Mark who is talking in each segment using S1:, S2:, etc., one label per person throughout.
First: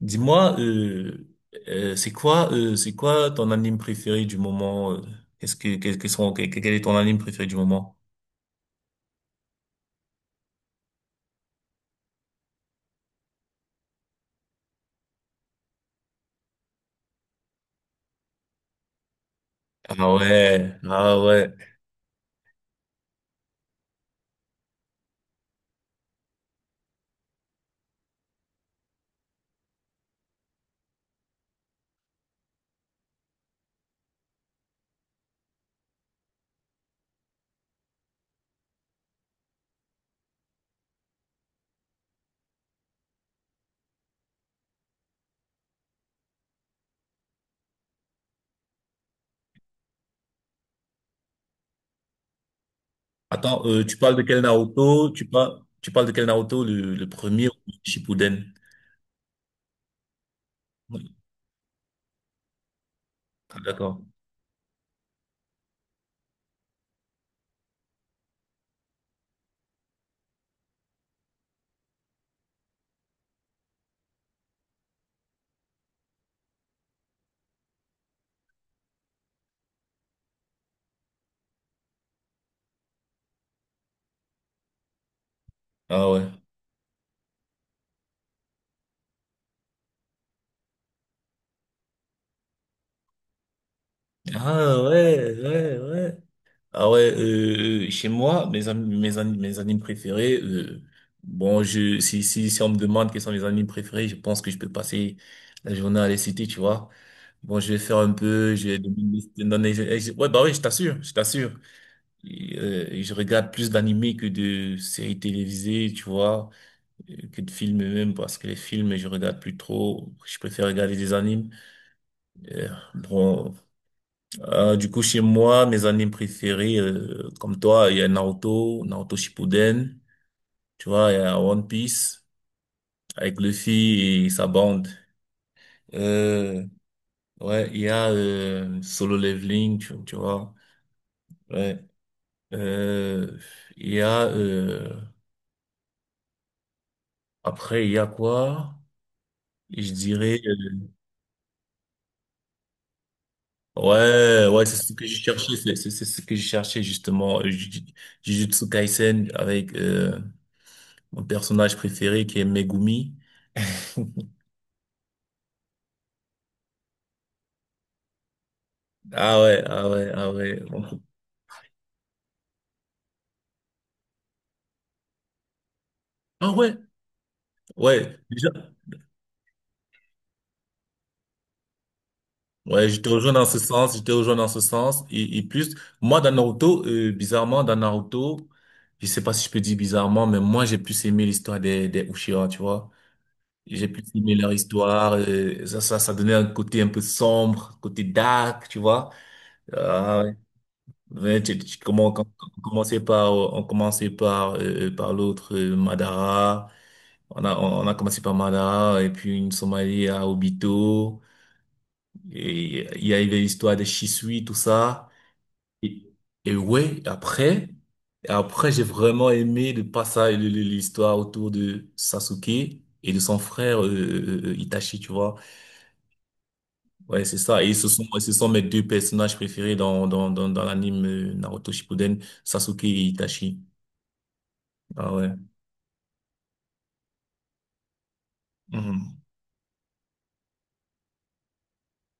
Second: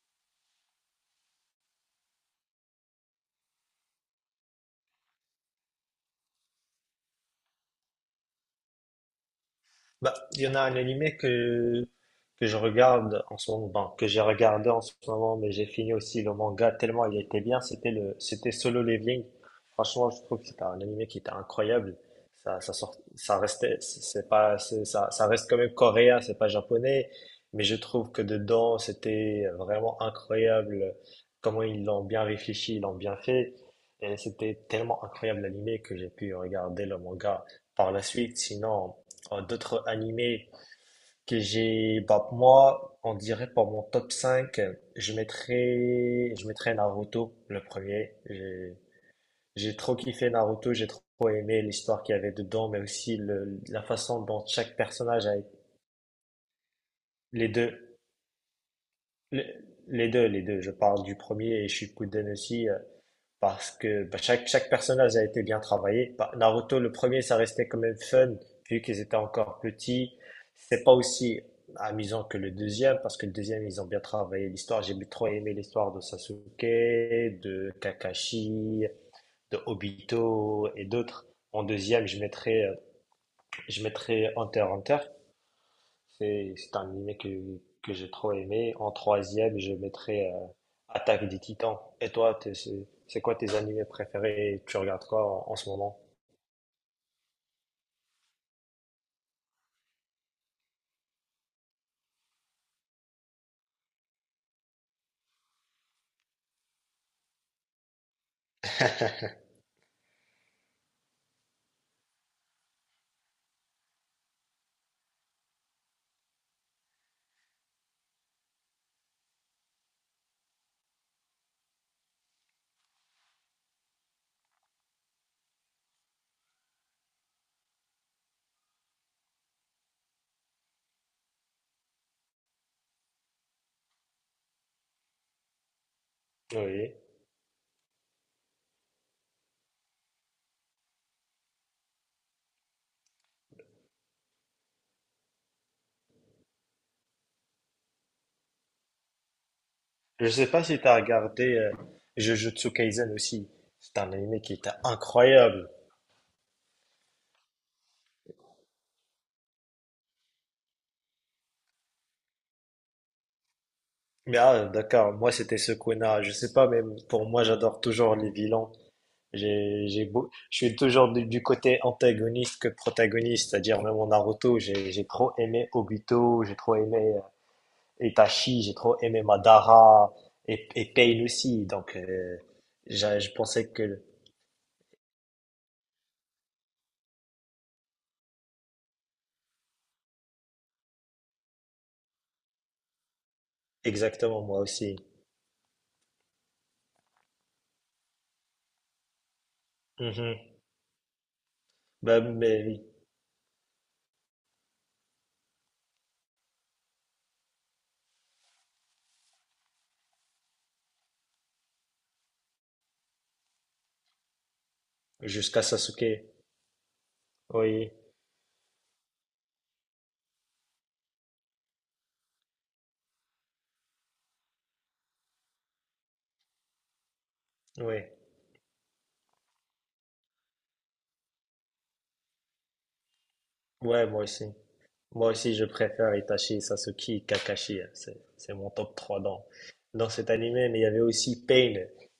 S1: Dis-moi, c'est quoi ton anime préféré du moment? Qu'est-ce que, quels que sont, quel, quel est ton anime préféré du moment?
S2: Bah, il y en a un animé que je regarde en ce moment, bon, que j'ai regardé en ce moment, mais j'ai fini aussi le manga tellement il était bien, c'était Solo Leveling. Franchement,
S1: Ah
S2: je trouve que c'était
S1: ouais,
S2: un animé qui
S1: ah
S2: était
S1: ouais.
S2: incroyable. Ça sort, ça restait, c'est pas, c'est- Ça reste quand même coréen, c'est pas japonais, mais je trouve que dedans, c'était vraiment incroyable comment ils l'ont bien réfléchi, ils l'ont bien fait. Et c'était tellement incroyable l'animé que j'ai pu regarder le manga par la suite. Sinon, d'autres animés que j'ai, bah, moi, on dirait pour mon top 5 je mettrais Naruto, le premier. J'ai trop kiffé Naruto, j'ai trop aimé l'histoire qu'il y avait dedans, mais aussi
S1: Attends,
S2: la
S1: tu parles
S2: façon
S1: de quel
S2: dont chaque
S1: Naruto? Tu
S2: personnage a été.
S1: parles, tu parles de quel Naruto? Le premier
S2: Les
S1: ou le
S2: deux,
S1: Shippuden?
S2: le- les, deux, Les deux, je parle du premier et Shippuden aussi.
S1: Ah,
S2: Parce
S1: d'accord.
S2: que bah, chaque personnage a été bien travaillé. Bah, Naruto, le premier, ça restait quand même fun, vu qu'ils étaient encore petits. C'est pas aussi amusant que le deuxième, parce que le deuxième, ils ont bien travaillé l'histoire. J'ai trop aimé l'histoire de Sasuke, de Kakashi, de Obito et d'autres. En deuxième, je mettrais Hunter x Hunter.
S1: Ah ouais.
S2: C'est un anime que j'ai trop aimé. En troisième, je mettrais Attaque des Titans. Et toi, c'est quoi tes animés préférés? Tu
S1: Ah
S2: regardes
S1: ouais,
S2: quoi en ce
S1: ouais,
S2: moment?
S1: ouais. Ah ouais, chez moi, mes animes préférés, bon, si on me demande quels sont mes animes préférés, je pense que je peux passer la journée à les citer, tu vois. Bon, je vais faire un peu, je vais donner, ouais, bah oui, je t'assure. Et, je regarde plus d'animés que de séries télévisées, tu vois, que de films même, parce que les films, je regarde plus trop. Je préfère regarder des animes. Euh, bon, du coup, chez moi, mes animes préférés, comme toi, il y a Naruto, Naruto Shippuden, tu vois, il y a One Piece avec Luffy et sa bande. Euh,
S2: Oui.
S1: ouais, il y a Solo Leveling, tu vois. Ouais. Euh, il y a après, il y a quoi? Je
S2: Je
S1: dirais
S2: sais pas si tu as regardé Jujutsu Kaisen aussi. C'est un animé
S1: ouais,
S2: qui
S1: ouais,
S2: était
S1: c'est ce que je cherchais,
S2: incroyable.
S1: c'est ce que je cherchais justement. Jujutsu Kaisen avec mon personnage préféré qui est Megumi.
S2: Mais ah, d'accord, moi c'était Sukuna. Je sais pas, même pour moi, j'adore toujours les vilains.
S1: Ah ouais, ah ouais, ah ouais.
S2: Je suis toujours du côté antagoniste que protagoniste, c'est-à-dire même en Naruto, j'ai trop aimé Obito,
S1: Ah
S2: j'ai
S1: ouais,
S2: trop aimé
S1: ouais. Déjà,
S2: Itachi, j'ai trop aimé Madara et Pain aussi. Donc,
S1: ouais,
S2: j'a- je pensais
S1: je
S2: que
S1: te rejoins dans ce sens. Et plus, moi, dans Naruto, je sais pas si je peux dire bizarrement, mais moi, j'ai plus aimé l'histoire des Uchiha, tu vois. J'ai plus aimé
S2: exactement,
S1: leur
S2: moi aussi.
S1: histoire. Ça donnait un côté un peu sombre, côté dark, tu vois. Ah ouais.
S2: Mhm.
S1: Ouais, comment,
S2: Ben,
S1: quand
S2: mais oui,
S1: on commençait par, par l'autre, Madara. On a commencé par Madara, et puis une Somalie à Obito. Et il y avait l'histoire de Shisui, tout ça.
S2: jusqu'à
S1: Et,
S2: Sasuke.
S1: et ouais, après,
S2: Oui,
S1: après, j'ai vraiment aimé le passage, l'histoire autour de Sasuke et de son frère, Itachi, tu vois. Ouais, c'est ça. Et ce
S2: oui,
S1: sont, ouais, ce sont mes deux personnages préférés dans l'anime Naruto Shippuden, Sasuke et Itachi.
S2: ouais, moi aussi.
S1: Ah ouais.
S2: Moi aussi, je préfère Itachi, Sasuke, Kakashi, hein. C'est mon top
S1: Mhm.
S2: 3 dans cet animé. Mais il y avait aussi Pain.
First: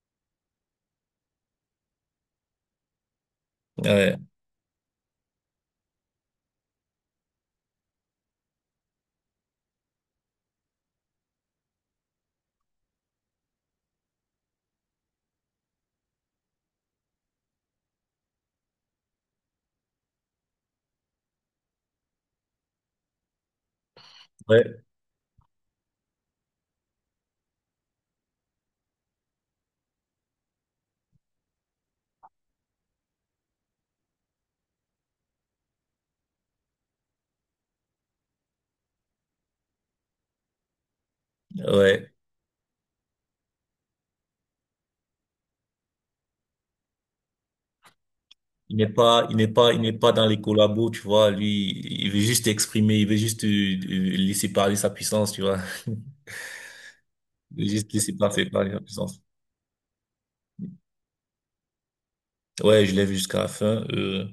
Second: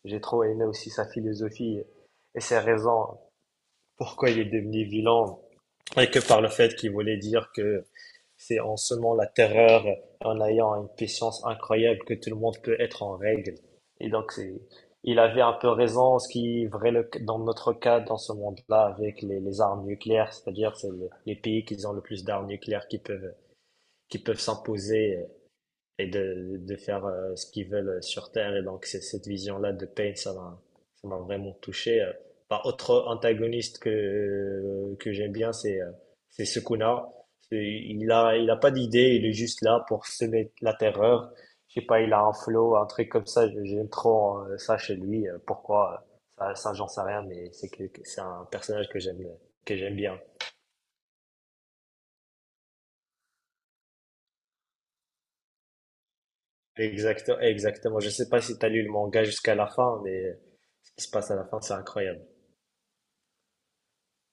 S2: J'ai trop aimé aussi sa philosophie et ses raisons
S1: Ouais.
S2: pourquoi il est devenu vilain. Et que par le fait qu'il voulait dire que c'est en semant la terreur, en ayant une puissance incroyable que tout le monde peut être en règle. Et donc, il avait un peu raison, ce qui est vrai dans notre cas, dans ce monde-là, avec les armes nucléaires, c'est-à-dire c'est les pays qui ont le plus d'armes nucléaires qui peuvent
S1: Ouais.
S2: s'imposer et de faire ce qu'ils veulent sur Terre. Et donc, c'est cette vision-là de Payne, ça m'a vraiment touché. Par autre antagoniste que j'aime bien, c'est Sukuna. Il a pas d'idée, il est juste là pour semer la terreur. Je sais pas,
S1: Ouais.
S2: il a un flow, un truc comme ça. J'aime trop ça chez lui. Pourquoi? Ça, ça j'en sais rien, mais c'est un personnage que j'aime, que
S1: Il n'est
S2: j'aime
S1: pas
S2: bien.
S1: dans les collabos, tu vois. Lui, il veut juste exprimer, il veut juste laisser parler sa puissance, tu vois.
S2: Exactement,
S1: Il veut juste
S2: exactement. Je
S1: laisser
S2: sais pas
S1: parler,
S2: si t'as
S1: parler sa
S2: lu le
S1: puissance.
S2: manga jusqu'à la fin, mais ce qui se passe à la fin, c'est incroyable.
S1: Ouais, je l'ai vu jusqu'à la fin.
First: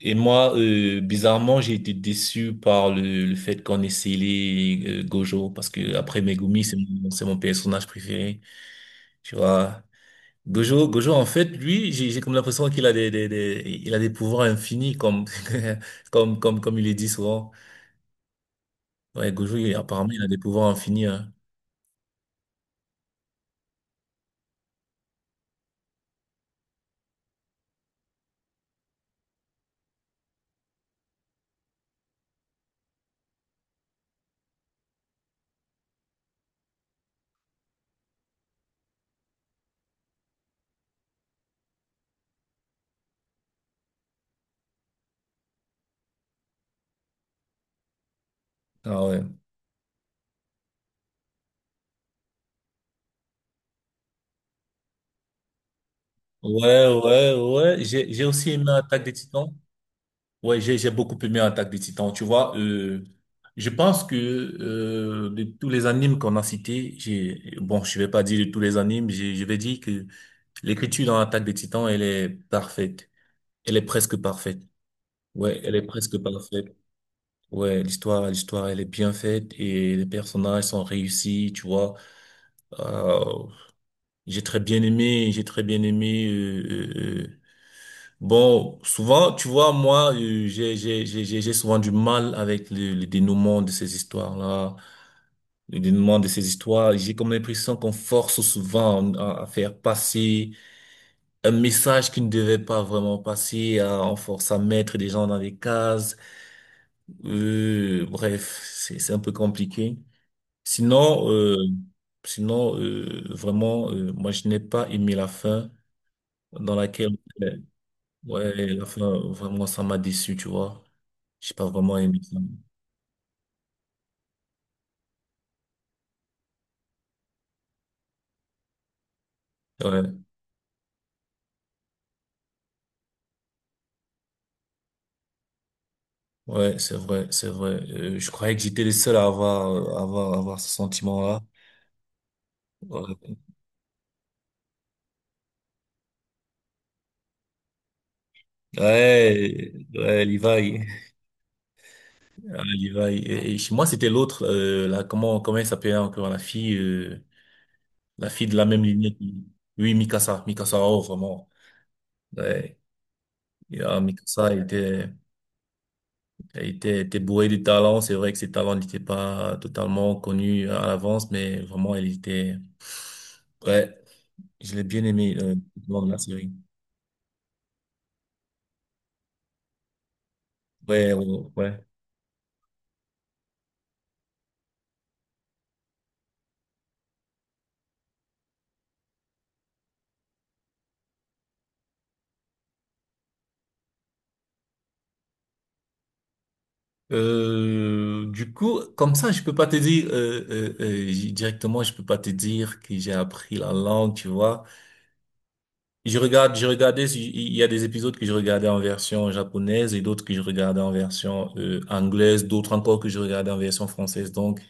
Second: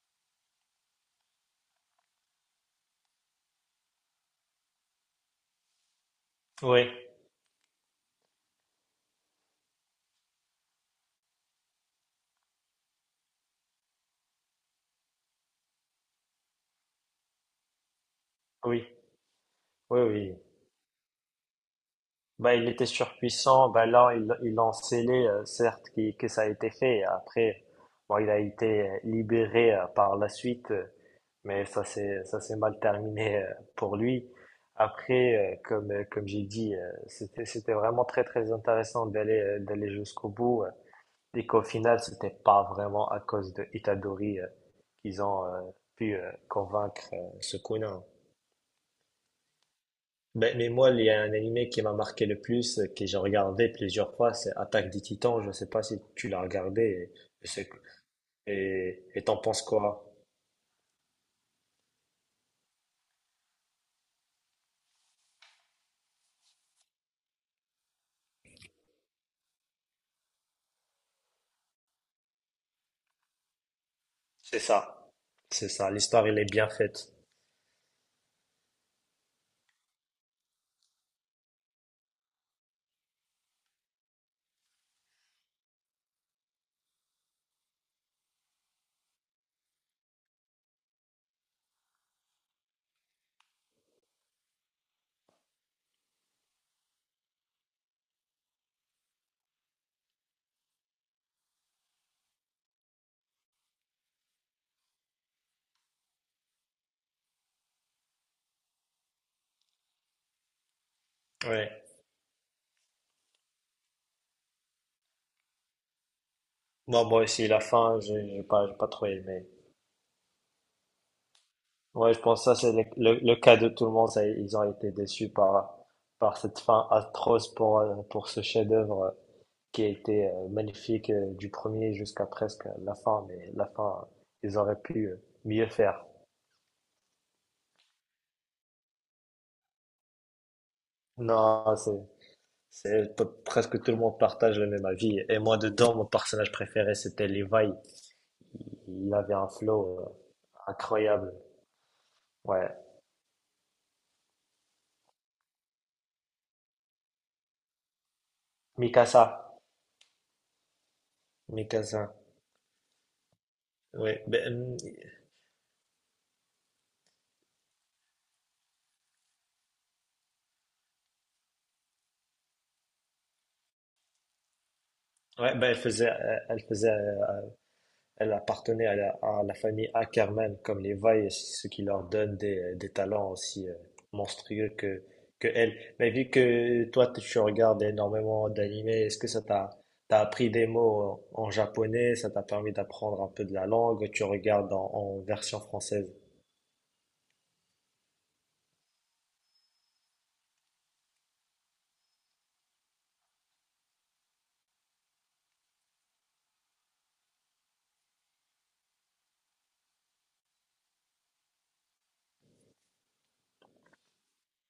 S1: Et moi, bizarrement, j'ai été déçu par le fait qu'on ait scellé Gojo, parce que après Megumi,
S2: Oui,
S1: c'est mon personnage préféré, tu vois. Gojo, Gojo, en fait, lui, j'ai comme l'impression qu'il a il a des pouvoirs infinis, comme il est dit souvent.
S2: oui,
S1: Ouais,
S2: oui,
S1: apparemment, il a
S2: oui.
S1: des pouvoirs infinis, hein.
S2: Bah, il était surpuissant. Bah, là, il en scellé, certes, que ça a été fait. Après, bon, il a été libéré par la suite, mais ça s'est mal terminé pour lui. Après, comme j'ai dit, c'était vraiment très, très intéressant d'aller jusqu'au bout. Et qu'au final, c'était pas vraiment à cause de Itadori, qu'ils ont, pu, convaincre, Sukuna.
S1: Ah ouais.
S2: Ben, mais moi, il y a un animé qui m'a marqué le plus, que j'ai regardé plusieurs fois, c'est Attaque des Titans. Je ne sais pas si tu l'as regardé
S1: Ouais, ouais,
S2: et, et c'est-
S1: ouais. J'ai aussi aimé
S2: et-
S1: Attaque des
S2: et t'en
S1: Titans.
S2: penses quoi?
S1: Ouais, j'ai beaucoup aimé Attaque des Titans. Tu vois, je pense que, de tous les animes qu'on a cités, je vais pas dire de tous les animes, je vais dire que l'écriture dans Attaque des Titans, elle est parfaite. Elle est presque
S2: C'est
S1: parfaite.
S2: ça.
S1: Ouais,
S2: C'est
S1: elle est
S2: ça.
S1: presque
S2: L'histoire, elle est bien
S1: parfaite.
S2: faite.
S1: Ouais, l'histoire, elle est bien faite et les personnages sont réussis, tu vois. Euh, j'ai très bien aimé, j'ai très bien aimé. Bon, souvent, tu vois, moi, j'ai souvent du mal avec le dénouement de ces histoires-là, le dénouement de ces histoires. J'ai comme l'impression qu'on force souvent à faire passer un message qui ne devait pas vraiment passer, à, on force à mettre des gens dans des cases. Bref, c'est un peu compliqué. Sinon,
S2: Ouais.
S1: vraiment, moi, je n'ai pas aimé la fin dans
S2: Moi,
S1: laquelle,
S2: moi aussi,
S1: euh,
S2: la fin, je n'ai
S1: ouais,
S2: pas, j'ai
S1: la
S2: pas trop
S1: fin,
S2: aimé.
S1: vraiment, ça m'a déçu, tu vois. J'ai pas vraiment
S2: Ouais, je
S1: aimé ça.
S2: pense que ça, c'est le cas de tout le monde. Ça, ils ont été déçus par cette fin atroce pour ce chef-d'œuvre qui a
S1: Ouais,
S2: été magnifique du premier jusqu'à presque la fin. Mais la fin, ils auraient pu mieux faire.
S1: ouais, c'est vrai, c'est vrai. Je croyais que j'étais le seul à avoir, avoir ce sentiment-là.
S2: Non,
S1: Ouais,
S2: presque tout le monde partage le même avis. Et moi, dedans, mon personnage préféré, c'était Levi. Il avait un
S1: ouais,
S2: flow
S1: ouais, Levi.
S2: incroyable.
S1: Ah,
S2: Ouais.
S1: Levi. Et chez moi, c'était l'autre, là, comment elle s'appelait encore, la fille de la même lignée.
S2: Mikasa.
S1: Oui, Mikasa, Mikasa, oh, vraiment.
S2: Mikasa.
S1: Ouais, et, ah,
S2: Ouais. Ben,
S1: Était bourré de talent. C'est vrai que ses talents n'étaient pas totalement connus à l'avance, mais vraiment, ouais, je l'ai bien aimé,
S2: ouais, ben,
S1: dans la série.
S2: elle faisait elle appartenait à la famille Ackermann, comme les
S1: Ouais, ouais,
S2: Vailles, ce qui
S1: ouais.
S2: leur donne des talents aussi monstrueux que elle. Mais vu que toi, tu regardes énormément d'animés, est-ce que t'as appris des mots en japonais, ça t'a permis d'apprendre un peu de la langue, tu regardes en version française?
S1: Du coup, comme ça, je peux pas te dire, directement, je peux pas te dire que j'ai appris la langue, tu vois. Je regardais, si, il y a des épisodes que je regardais en version japonaise et d'autres que je regardais en version, anglaise, d'autres encore que je regardais en version française. Donc,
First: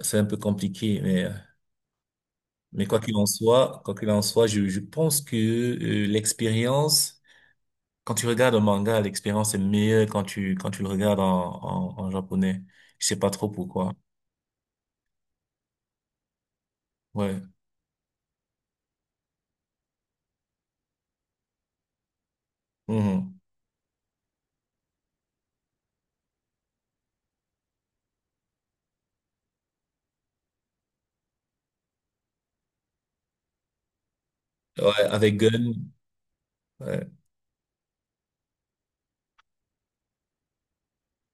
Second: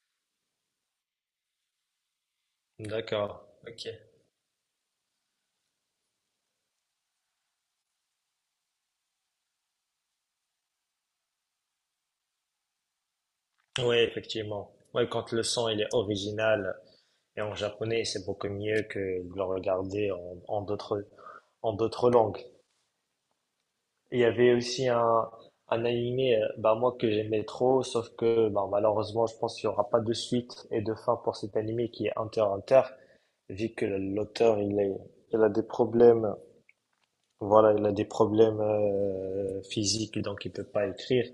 S1: c'est un peu compliqué, mais quoi qu'il en
S2: D'accord,
S1: soit,
S2: ok.
S1: quoi qu'il en soit, je pense que l'expérience, quand tu regardes un manga, l'expérience est meilleure quand tu le regardes en, en japonais. Je sais pas trop pourquoi.
S2: Oui, effectivement. Ouais, quand le son il est original
S1: Ouais.
S2: et en japonais, c'est beaucoup mieux que de le regarder en d'autres langues.
S1: Mhm.
S2: Il y avait aussi un animé, bah, moi, que j'aimais trop, sauf que, bah, malheureusement, je pense qu'il n'y aura pas de suite et de fin pour cet animé qui est Hunter x Hunter, vu que l'auteur,
S1: Ouais, avec
S2: il a des
S1: Gun.
S2: problèmes,
S1: Ouais.
S2: voilà, il a des problèmes, physiques, donc il peut pas écrire.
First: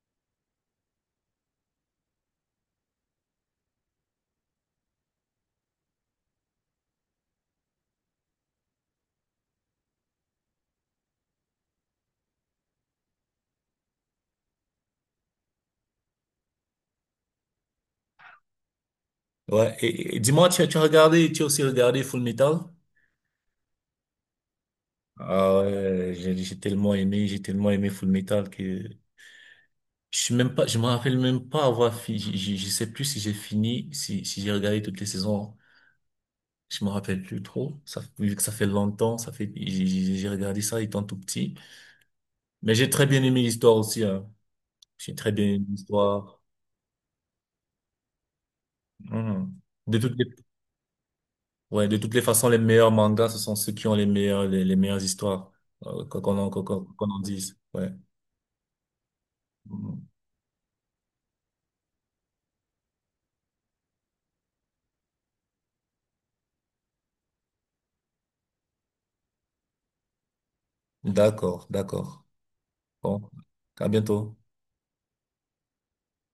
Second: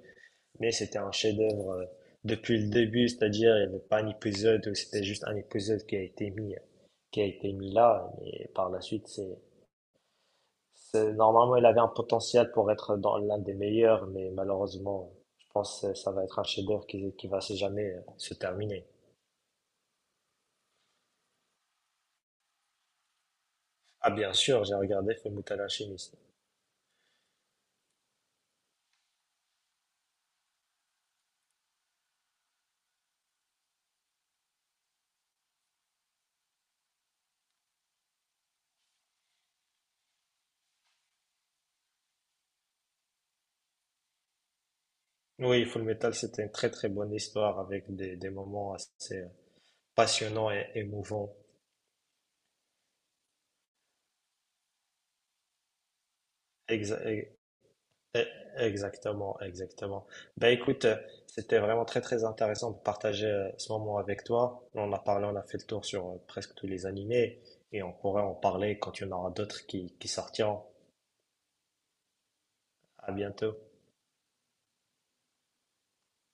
S2: Mais c'était un chef-d'œuvre depuis le début, c'est-à-dire, il n'y avait pas un épisode où c'était juste un épisode qui a été mis là, et par la suite, il avait un potentiel pour être dans l'un des meilleurs, mais malheureusement, je pense que ça va être un chef-d'œuvre qui va se jamais se terminer.
S1: Ouais. Et, et dis-moi, tu as regardé, tu as aussi regardé Full Metal?
S2: Ah, bien sûr, j'ai regardé Full
S1: Ah
S2: Metal
S1: ouais,
S2: Alchemist.
S1: j'ai tellement aimé Full Metal que je me rappelle même pas avoir fini, je sais plus si j'ai fini, si j'ai regardé toutes les saisons. Je me rappelle plus trop. Ça, vu que ça fait longtemps, ça fait, j'ai regardé ça étant tout petit. Mais j'ai très bien aimé l'histoire aussi, hein. J'ai très bien aimé
S2: Oui, Full Metal,
S1: l'histoire.
S2: c'était une très très bonne histoire avec des moments assez
S1: Mhm. De toutes les,
S2: passionnants et émouvants.
S1: ouais, de toutes les façons, les meilleurs mangas, ce sont ceux qui ont les meilleurs, les meilleures histoires,
S2: Exa-
S1: qu'on en dise. Ouais.
S2: E- Exactement, exactement.
S1: Mhm.
S2: Ben écoute, c'était vraiment très très intéressant de partager ce moment avec toi. On a parlé, on a fait le tour sur presque tous les animés et on pourrait en parler quand il y en aura d'autres qui sortiront.
S1: D'accord, d'accord.
S2: À
S1: Bon.
S2: bientôt.
S1: À bientôt.